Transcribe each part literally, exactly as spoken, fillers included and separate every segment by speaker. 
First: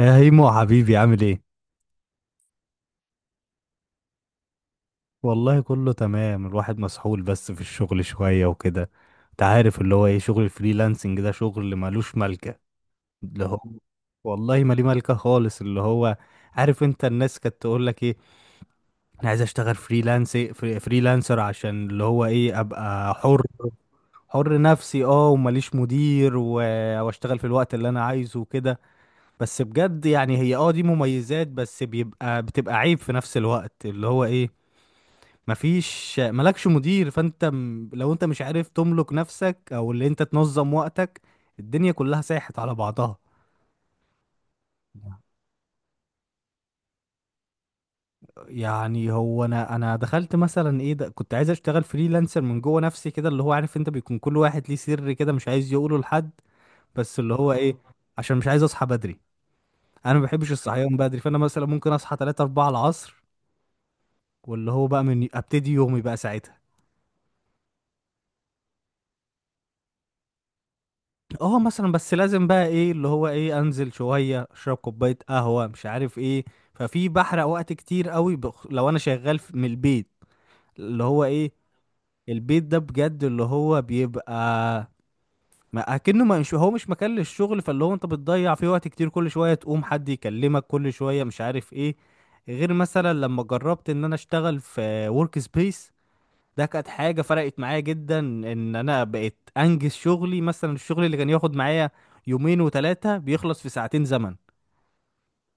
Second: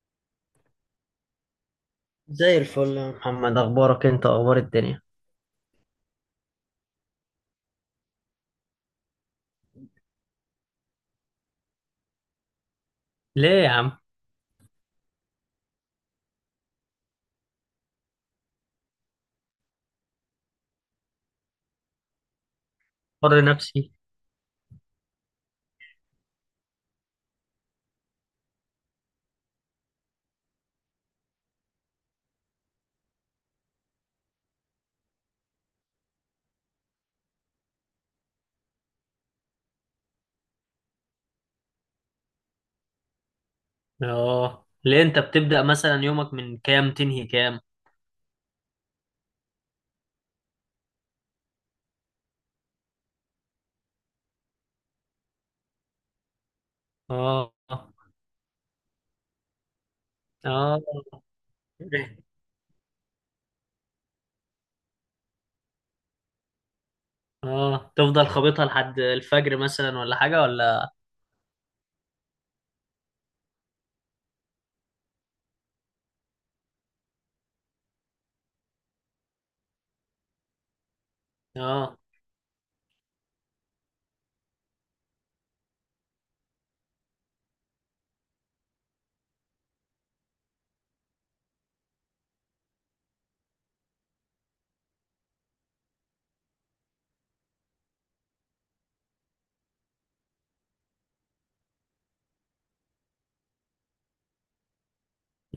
Speaker 1: يا هيمو حبيبي عامل ايه؟
Speaker 2: زي الفل يا محمد، اخبارك انت؟ اخبار الدنيا؟
Speaker 1: والله كله تمام، الواحد مسحول بس في الشغل شوية وكده. انت عارف اللي هو ايه شغل الفريلانسنج ده شغل ملوش ملكة. اللي
Speaker 2: ليه
Speaker 1: هو
Speaker 2: يا عم؟
Speaker 1: والله ما ليه ملكة خالص. اللي هو عارف، انت الناس كانت تقول لك ايه؟ انا عايز اشتغل فريلانس فري- فريلانسر عشان اللي هو ايه ابقى
Speaker 2: حر
Speaker 1: حر،
Speaker 2: نفسي.
Speaker 1: حر نفسي، اه، ومليش مدير و... واشتغل في الوقت اللي انا عايزه وكده. بس بجد يعني هي، اه، دي مميزات بس بيبقى بتبقى عيب في نفس الوقت. اللي هو ايه مفيش، مالكش مدير، فانت م- لو انت مش عارف تملك نفسك او اللي انت تنظم وقتك الدنيا كلها ساحت على بعضها.
Speaker 2: اه، ليه انت بتبدأ مثلا يومك من كام؟ تنهي كام؟
Speaker 1: يعني هو انا انا دخلت مثلا، ايه ده، كنت عايز اشتغل فريلانسر من جوه نفسي كده. اللي هو عارف انت، بيكون كل واحد ليه سر كده مش عايز يقوله لحد. بس اللي هو
Speaker 2: اه.
Speaker 1: ايه عشان مش عايز اصحى بدري. انا ما بحبش
Speaker 2: اه.
Speaker 1: الصحيان بدري، فانا مثلا ممكن اصحى ثلاثة اربعة العصر، واللي هو بقى من ابتدي يومي بقى ساعتها.
Speaker 2: اه، تفضل خابطها لحد الفجر مثلا ولا حاجة ولا؟
Speaker 1: اه، مثلا بس لازم بقى، ايه اللي هو ايه انزل شويه، اشرب كوبايه قهوه، مش عارف ايه. ففي بحرق وقت كتير قوي بخ... لو انا شغال في- من البيت. اللي هو ايه
Speaker 2: اه.
Speaker 1: البيت ده بجد اللي هو بيبقى ما اكنه ما مش هو مش مكان للشغل. فاللي هو انت بتضيع فيه وقت كتير، كل شويه تقوم حد يكلمك، كل شويه مش عارف ايه. غير مثلا لما جربت ان انا اشتغل في ورك سبيس، ده كانت حاجة فرقت معايا جدا، ان انا بقيت انجز شغلي. مثلا الشغل اللي كان ياخد معايا يومين وثلاثة بيخلص في ساعتين زمن،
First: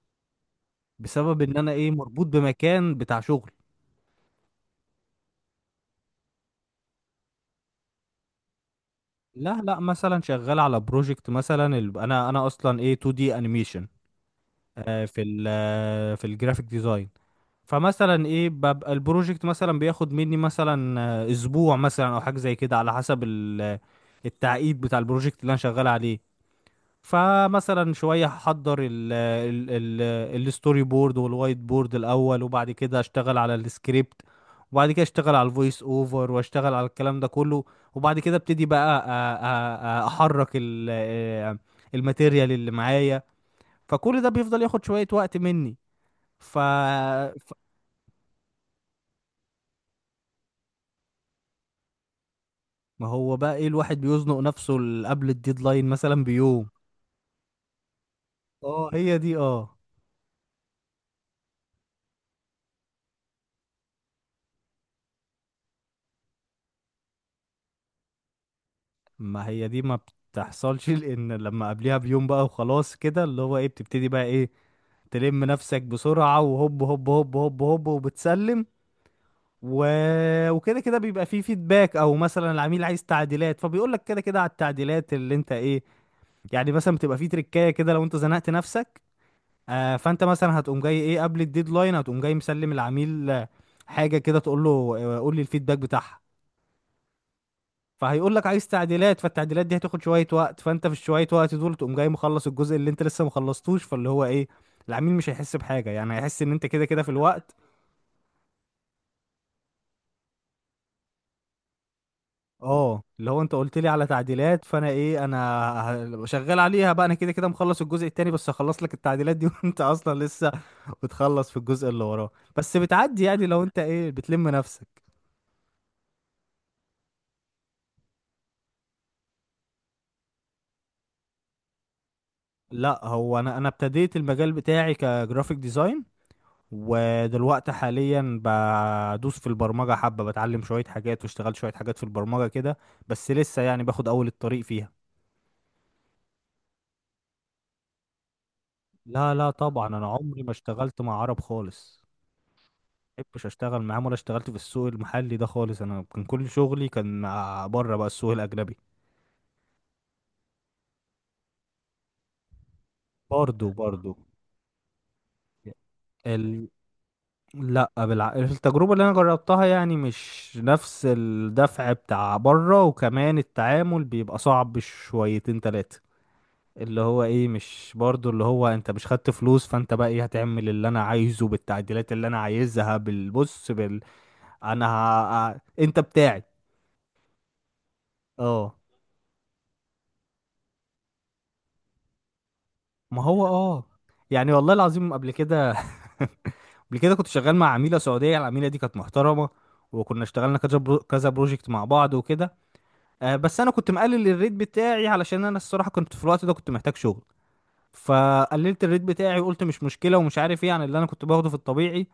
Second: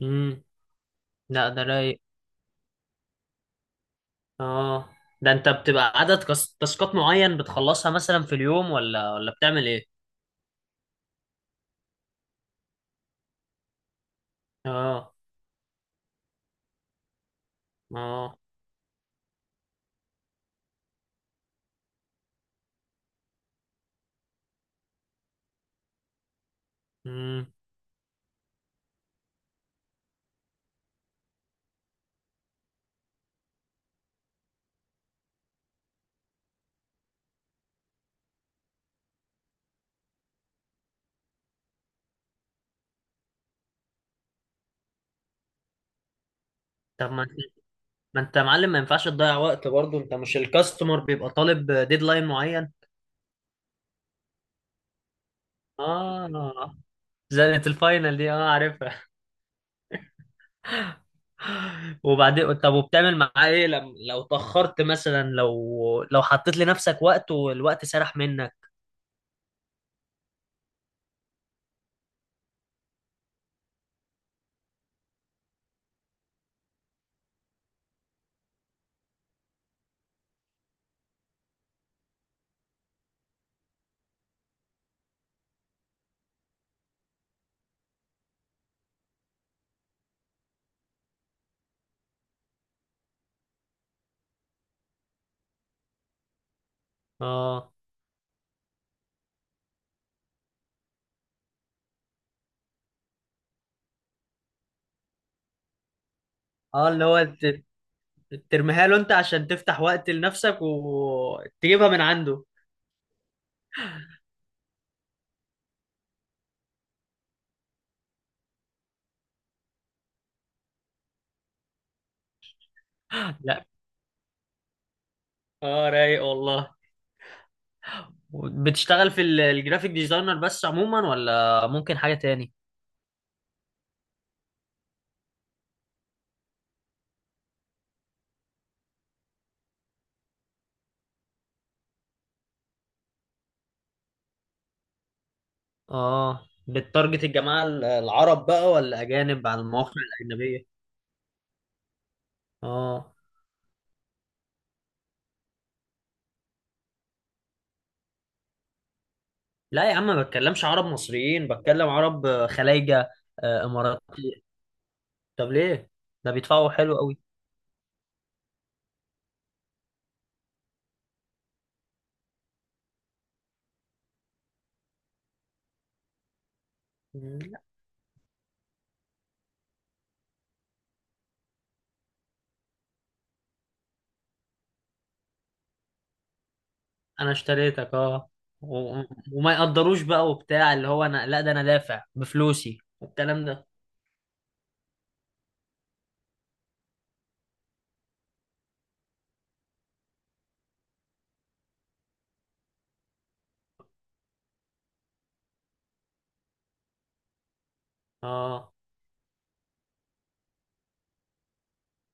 Speaker 2: امم.
Speaker 1: بسبب
Speaker 2: لا،
Speaker 1: ان
Speaker 2: ده
Speaker 1: انا، ايه،
Speaker 2: رايق.
Speaker 1: مربوط بمكان بتاع شغل.
Speaker 2: اه، ده انت بتبقى عدد كس- تاسكات معين بتخلصها مثلا في اليوم، ولا ولا
Speaker 1: لا
Speaker 2: بتعمل
Speaker 1: لا،
Speaker 2: ايه؟
Speaker 1: مثلا شغال على بروجكت، مثلا ال- انا انا اصلا ايه، تو دي انيميشن،
Speaker 2: اه.
Speaker 1: في ال آه، في الجرافيك ديزاين. فمثلا
Speaker 2: اه.
Speaker 1: ايه، ببقى البروجكت مثلا بياخد مني مثلا، آه، اسبوع مثلا او حاجة زي كده، على حسب ال- آه، التعقيد بتاع البروجكت اللي انا شغال عليه.
Speaker 2: امم.
Speaker 1: فمثلا شوية هحضر ال ال ال الستوري بورد والوايت بورد الأول، وبعد كده أشتغل على السكريبت، وبعد كده أشتغل على الفويس أوفر، وأشتغل على الكلام ده كله، وبعد كده أبتدي بقى أ- أ- أ- أحرك ال آه، الماتيريال اللي معايا. فكل ده بيفضل ياخد شوية وقت مني. ف...
Speaker 2: طب ما،
Speaker 1: ف...
Speaker 2: ما انت يا معلم، ما ينفعش تضيع وقت برضه. انت مش الكاستمر بيبقى طالب ديدلاين معين؟
Speaker 1: ما هو بقى إيه، الواحد بيزنق نفسه ل- قبل الديدلاين مثلا بيوم.
Speaker 2: اه. زنة الفاينل دي، اه،
Speaker 1: اه،
Speaker 2: عارفها.
Speaker 1: هي دي، اه.
Speaker 2: وبعدين طب، وبتعمل معاه ايه لم... لو اتأخرت مثلا، لو لو حطيت لنفسك وقت والوقت سرح منك؟
Speaker 1: ما هي دي ما بتحصلش، لان لما قبليها بيوم بقى وخلاص كده، اللي هو ايه بتبتدي بقى، ايه، تلم نفسك بسرعة، وهوب هوب هوب هوب هوب، وبتسلم. و... وكده كده بيبقى فيه فيدباك، او مثلا العميل عايز تعديلات، فبيقول لك كده كده على التعديلات اللي انت، ايه، يعني مثلا بتبقى فيه تريكاية كده لو انت زنقت نفسك. آه، فانت مثلا هتقوم جاي، ايه، قبل الديدلاين، هتقوم جاي مسلم العميل، آه، حاجة كده تقول له، آه، قول لي الفيدباك بتاعها.
Speaker 2: اه.
Speaker 1: فهيقول لك عايز تعديلات، فالتعديلات دي هتاخد شويه وقت، فانت في الشويه وقت دول تقوم جاي مخلص الجزء اللي انت لسه مخلصتوش. فاللي هو ايه العميل مش هيحس بحاجه، يعني هيحس ان انت كده
Speaker 2: اه،
Speaker 1: كده
Speaker 2: اللي
Speaker 1: في
Speaker 2: هو
Speaker 1: الوقت.
Speaker 2: ت- ترميها له انت عشان تفتح وقت لنفسك وتجيبها من عنده.
Speaker 1: اه، اللي هو انت قلت لي على تعديلات، فانا، ايه، انا ه- شغال عليها بقى، انا كده كده مخلص الجزء التاني، بس هخلص لك التعديلات دي، وانت اصلا لسه بتخلص في الجزء اللي وراه. بس بتعدي يعني لو
Speaker 2: لا.
Speaker 1: انت، ايه، بتلم نفسك.
Speaker 2: اه، رايق والله. بتشتغل في ال- الجرافيك ديزاينر بس عموما، ولا ممكن حاجة تاني؟
Speaker 1: لا، هو انا انا ابتديت المجال بتاعي كجرافيك ديزاين، ودلوقتي حاليا بدوس في البرمجة حبة، بتعلم شوية حاجات واشتغلت شوية حاجات في البرمجة كده، بس لسه يعني باخد أول الطريق فيها.
Speaker 2: اه، بتارجت الجماعة ال- العرب بقى، ولا
Speaker 1: لا
Speaker 2: أجانب
Speaker 1: لا،
Speaker 2: على
Speaker 1: طبعا
Speaker 2: المواقع
Speaker 1: أنا عمري ما
Speaker 2: الأجنبية؟
Speaker 1: اشتغلت مع عرب خالص.
Speaker 2: اه.
Speaker 1: محبش اشتغل معاهم، ولا اشتغلت في السوق المحلي ده خالص. انا كان كل شغلي كان مع بره بقى، السوق الاجنبي.
Speaker 2: لا يا عم، ما بتكلمش عرب مصريين، بتكلم عرب خلايجة. آه،
Speaker 1: برضو برضو.
Speaker 2: إماراتي. طب ليه؟ ده
Speaker 1: ال...
Speaker 2: بيدفعوا حلو قوي.
Speaker 1: لا بالع... التجربة اللي انا جربتها، يعني مش نفس الدفع بتاع بره، وكمان التعامل بيبقى صعب شويتين تلاتة. اللي هو
Speaker 2: مم،
Speaker 1: ايه
Speaker 2: لا،
Speaker 1: مش برضو اللي هو انت مش خدت فلوس، فانت بقى، ايه، هتعمل اللي انا عايزه بالتعديلات اللي انا عايزها بالبص بال، انا ه... ه- انت بتاعي.
Speaker 2: أنا اشتريتك اه.
Speaker 1: اه.
Speaker 2: و- وما يقدروش بقى وبتاع اللي هو، أنا، لا ده أنا دافع بفلوسي
Speaker 1: ما
Speaker 2: والكلام
Speaker 1: هو
Speaker 2: ده.
Speaker 1: اه يعني والله العظيم، قبل كده، قبل كده كنت شغال مع عميلة سعودية. العميلة دي كانت محترمة، وكنا اشتغلنا كذا برو... كذا بروجكت مع بعض وكده. آه، بس انا كنت مقلل الريت بتاعي، علشان انا الصراحة كنت في الوقت ده كنت محتاج شغل.
Speaker 2: اه.
Speaker 1: فقللت الريت بتاعي، وقلت مش مشكلة ومش عارف ايه، عن اللي انا كنت باخده في الطبيعي.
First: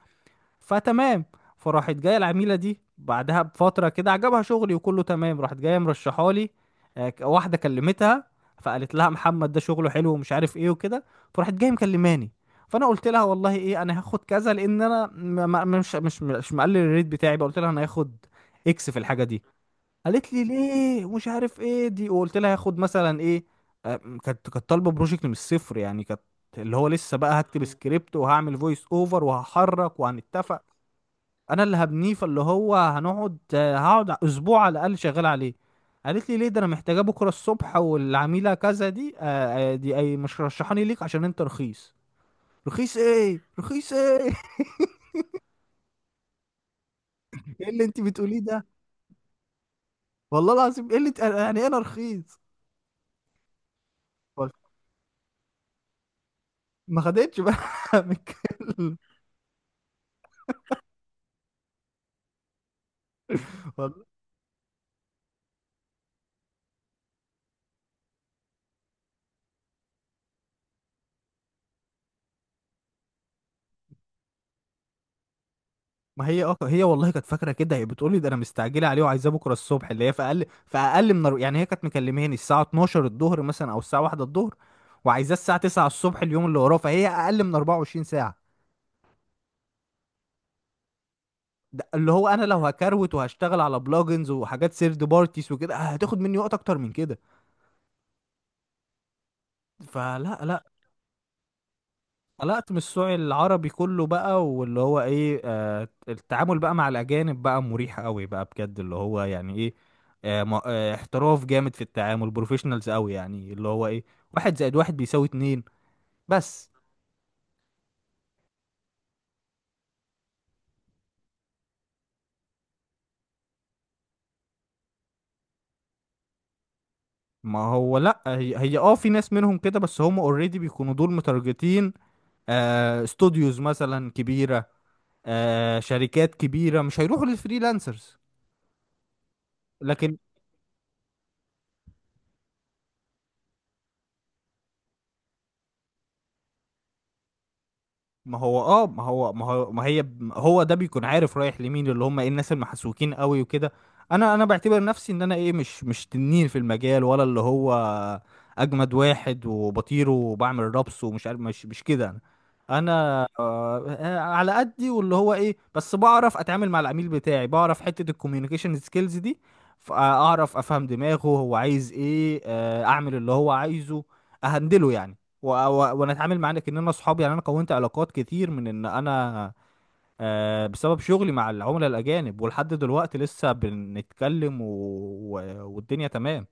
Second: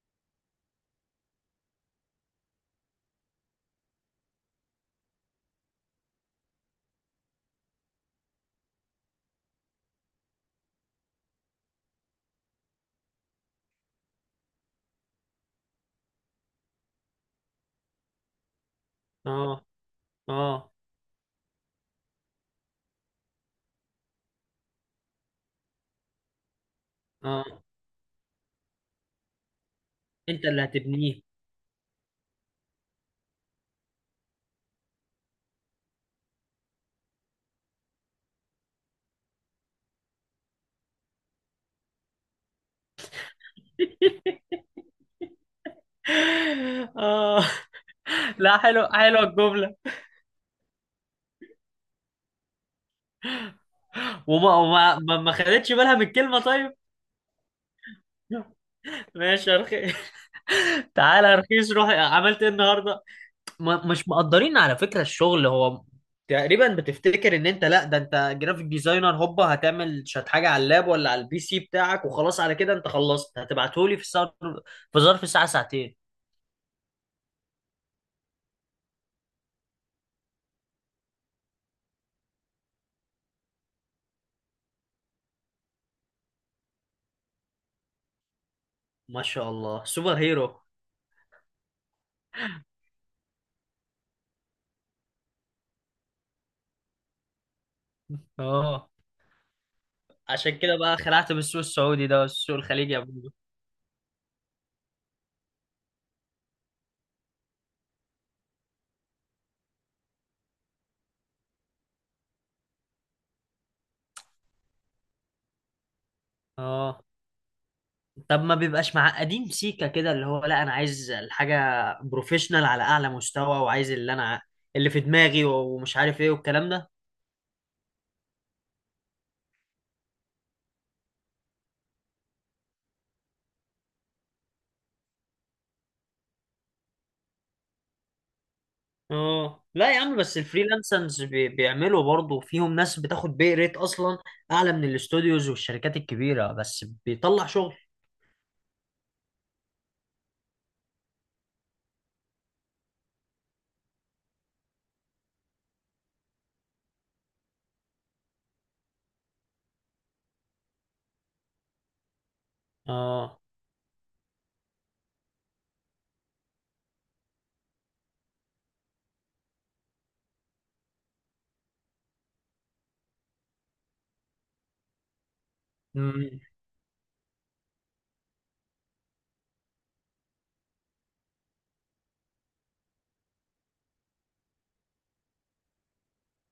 Speaker 1: فتمام. فراحت جايه العميله دي بعدها بفتره كده، عجبها شغلي وكله تمام، راحت جايه مرشحه لي، آه، ك- واحده كلمتها، فقالت لها محمد ده شغله حلو ومش عارف ايه وكده. فراحت جايه مكلماني، فانا قلت لها والله، ايه، انا هاخد كذا، لان انا م- م- مش مش مش مقلل الريت بتاعي بقى، قلت لها انا هاخد اكس في الحاجه دي.
Speaker 2: اه.
Speaker 1: قالت لي
Speaker 2: اه.
Speaker 1: ليه ومش عارف ايه دي، وقلت لها هاخد مثلا ايه. آه، كانت كانت طالبه بروجكت من الصفر يعني، كانت اللي هو لسه بقى
Speaker 2: اه.
Speaker 1: هكتب سكريبت، وهعمل فويس اوفر، وهحرك،
Speaker 2: أنت اللي
Speaker 1: وهنتفق.
Speaker 2: هتبنيه.
Speaker 1: انا اللي هبنيه، فاللي هو هنقعد، آه، هقعد اسبوع على الاقل شغال عليه. قالت لي ليه؟ ده انا محتاجاه بكره الصبح، والعميله كذا دي، آه آه، دي اي، مش رشحاني ليك عشان انت رخيص. رخيص ايه؟ رخيص ايه؟
Speaker 2: اه،
Speaker 1: ايه اللي انت بتقوليه
Speaker 2: لا،
Speaker 1: ده؟
Speaker 2: حلو، حلوة الجملة.
Speaker 1: والله العظيم، ايه اللي ت- يعني إيه انا رخيص؟
Speaker 2: وما وما ما ما خدتش بالها من الكلمه طيب؟
Speaker 1: ما خدتش بقى من الكلمة.
Speaker 2: ماشي يا رخيص. تعالى يا رخيص، روح عملت ايه النهارده. ما مش مقدرين على فكره الشغل. هو تقريبا بتفتكر ان انت، لا ده انت جرافيك ديزاينر هوبا هتعمل شات حاجه على اللاب ولا على البي سي بتاعك وخلاص، على كده انت خلصت، هتبعتهولي في الساعه، في ظرف ساعه ساعتين.
Speaker 1: ما هي، اه، هي والله كانت فاكره كده. هي بتقول لي ده انا مستعجله عليه وعايزاه بكره الصبح، اللي هي في اقل في اقل من يعني، هي كانت مكلماني الساعه اتناشر الظهر مثلا، او الساعه واحدة الظهر، وعايزاه الساعه تسعة الصبح اليوم اللي وراه. فهي اقل من اربعة وعشرين ساعه.
Speaker 2: ما شاء الله، سوبر هيرو.
Speaker 1: ده اللي هو انا لو هكروت وهشتغل على بلوجنز وحاجات سيرد بارتيز وكده، هتاخد مني وقت اكتر من كده.
Speaker 2: اه،
Speaker 1: فلا
Speaker 2: عشان
Speaker 1: لا
Speaker 2: كده بقى خلعت من السوق السعودي ده والسوق
Speaker 1: قلقت من
Speaker 2: الخليجي يا
Speaker 1: السوق
Speaker 2: ابو.
Speaker 1: العربي كله بقى، واللي هو ايه آه، التعامل بقى مع الاجانب بقى مريح قوي بقى، بجد، اللي هو يعني ايه آه، ما- آه احتراف جامد في التعامل، بروفيشنالز قوي، يعني اللي هو ايه واحد زائد واحد بيساوي اتنين. بس.
Speaker 2: اه، طب ما بيبقاش معقدين سيكا كده، اللي هو لا انا عايز الحاجه بروفيشنال على اعلى مستوى، وعايز اللي انا اللي في دماغي ومش عارف ايه والكلام ده.
Speaker 1: ما هو لا هي، هي اه، في ناس منهم كده، بس هم اوريدي بيكونوا دول متارجتين، آه، استوديوز مثلا كبيرة، آه، شركات كبيرة مش هيروحوا للفريلانسرز.
Speaker 2: اه، لا يا
Speaker 1: لكن
Speaker 2: عم، بس الفريلانسرز بي- بيعملوا برضه فيهم ناس بتاخد بي ريت اصلا اعلى من الاستوديوز والشركات الكبيره، بس بيطلع شغل.
Speaker 1: ما هو اه ما هو ما هو ما هي هو ده بيكون عارف رايح لمين، اللي هم، ايه، الناس المحسوكين قوي وكده. انا انا بعتبر نفسي ان انا، ايه، مش مش تنين في المجال، ولا اللي هو اجمد واحد وبطير وبعمل رابس ومش عارف، مش مش كده انا. انا،
Speaker 2: اه.
Speaker 1: آه، على قدي، واللي هو ايه بس بعرف اتعامل مع العميل بتاعي، بعرف حتة الكوميونيكيشن سكيلز دي، فاعرف افهم دماغه هو عايز ايه، آه، اعمل اللي هو عايزه، اهندله يعني. و... و... وانا اتعامل معاك ان انا اصحاب يعني، انا كونت علاقات كتير من ان انا، آه، بسبب شغلي مع العملاء الاجانب. ولحد دلوقتي لسه بنتكلم، و... و... والدنيا تمام.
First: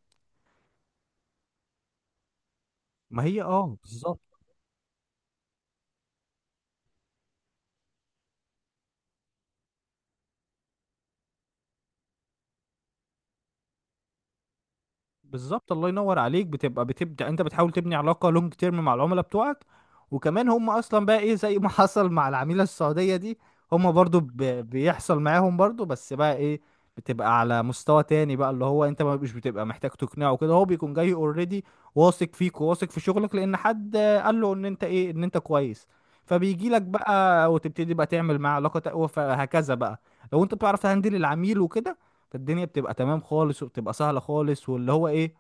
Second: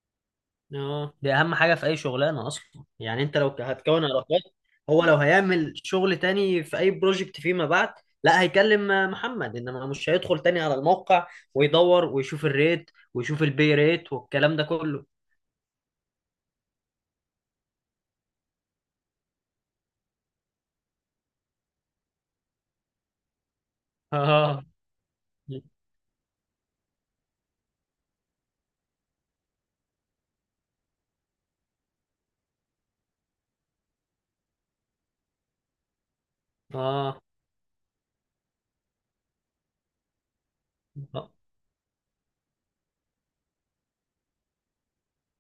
Speaker 2: اه، دي اهم حاجه في اي شغلانه اصلا،
Speaker 1: ما
Speaker 2: يعني انت
Speaker 1: هي،
Speaker 2: لو
Speaker 1: اه،
Speaker 2: هتكون
Speaker 1: بالظبط.
Speaker 2: علاقات. هو لو هيعمل شغل تاني في اي بروجكت فيما بعد، لا هيكلم محمد، انما مش هيدخل تاني على الموقع ويدور ويشوف الريت ويشوف البي ريت والكلام ده كله.
Speaker 1: بالظبط، الله ينور عليك. بتبقى بتبدا انت بتحاول تبني علاقه لونج تيرم مع العملاء بتوعك. وكمان هم اصلا بقى، ايه، زي ما حصل مع العميله السعوديه دي، هم برضو ب...
Speaker 2: اه.
Speaker 1: بيحصل معاهم برضو، بس بقى ايه، بتبقى على مستوى تاني بقى، اللي هو انت ما مش بتبقى محتاج تقنعه، كده هو بيكون جاي اوريدي واثق فيك، وواثق في شغلك، لان حد قال له ان انت، ايه، ان انت كويس. فبيجي لك
Speaker 2: اه.
Speaker 1: بقى، وتبتدي بقى تعمل معاه علاقه تقوى، فهكذا بقى. لو انت بتعرف تهندل العميل وكده، فالدنيا بتبقى تمام خالص، وبتبقى سهلة خالص. واللي هو ايه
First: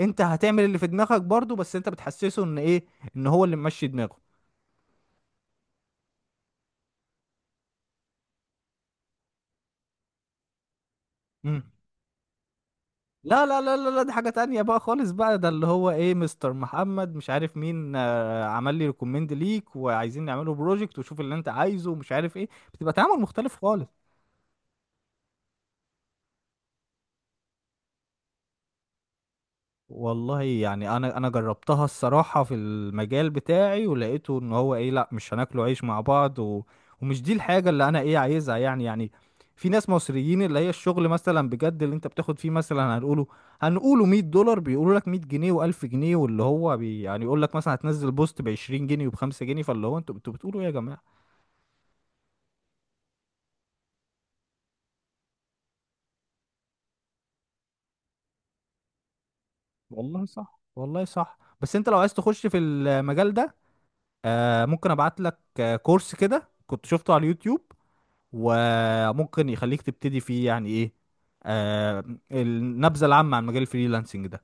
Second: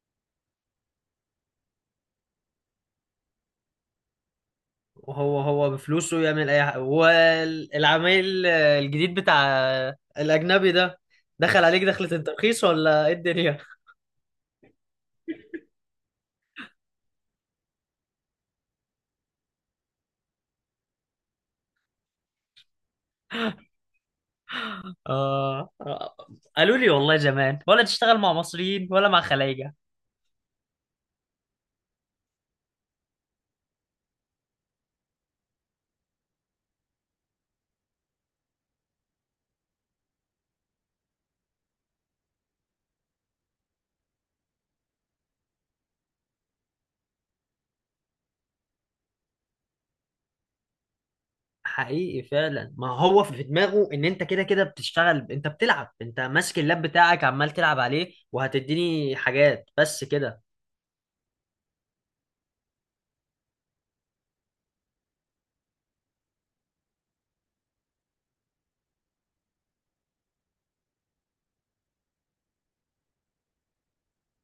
Speaker 1: انت هتعمل اللي في دماغك برضو، بس انت بتحسسه ان، ايه، ان هو اللي ممشي دماغه.
Speaker 2: وهو هو بفلوسه يعمل اي حاجه. والعميل الجديد بتاع الاجنبي ده،
Speaker 1: مم.
Speaker 2: دخل عليك دخلة الترخيص ولا ايه
Speaker 1: لا
Speaker 2: الدنيا؟
Speaker 1: لا لا لا لا، دي حاجة تانية بقى خالص بقى. ده اللي هو ايه مستر محمد، مش عارف مين، آه، عمل لي ريكومند ليك، وعايزين نعمله بروجكت، وشوف اللي انت عايزه ومش عارف ايه. بتبقى تعامل مختلف خالص.
Speaker 2: آه آه، قالوا لي والله زمان، ولا تشتغل مع مصريين ولا مع خلايجة.
Speaker 1: والله يعني انا انا جربتها الصراحه في المجال بتاعي، ولقيته ان هو، ايه، لا مش هناكله عيش مع بعض، و... ومش دي الحاجه اللي انا، ايه، عايزها يعني. يعني في ناس مصريين، اللي هي الشغل مثلا بجد اللي انت بتاخد فيه مثلا هنقوله هنقوله ميه دولار بيقولوا لك ميه جنيه، و1000 جنيه، واللي هو بي يعني يقول لك مثلا هتنزل بوست ب عشرين جنيه، وب خمسة جنيه. فاللي هو، انتوا انتوا بتقولوا ايه يا جماعه؟
Speaker 2: حقيقي فعلا، ما هو في دماغه ان انت كده كده بتشتغل، انت بتلعب، انت ماسك اللاب بتاعك عمال تلعب عليه، وهتديني حاجات بس
Speaker 1: والله
Speaker 2: كده.
Speaker 1: صح، والله صح. بس انت لو عايز تخش في المجال ده، آه، ممكن ابعت لك، آه، كورس كده كنت شفته على اليوتيوب، وممكن يخليك تبتدي فيه، يعني، ايه، آه، النبذة العامة عن مجال الفريلانسنج ده.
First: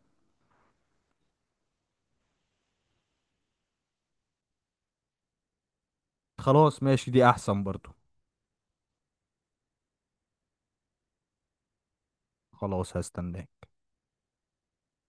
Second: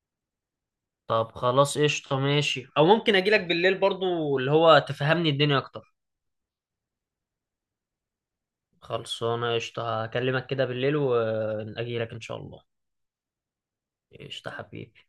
Speaker 2: طب خلاص قشطة ماشي، او ممكن اجيلك بالليل برضو اللي هو تفهمني الدنيا اكتر.
Speaker 1: خلاص، ماشي، دي احسن برضو.
Speaker 2: خلصانة قشطة، هكلمك كده بالليل وأجيلك إن شاء الله.
Speaker 1: خلاص، هستناك.
Speaker 2: قشطة حبيبي.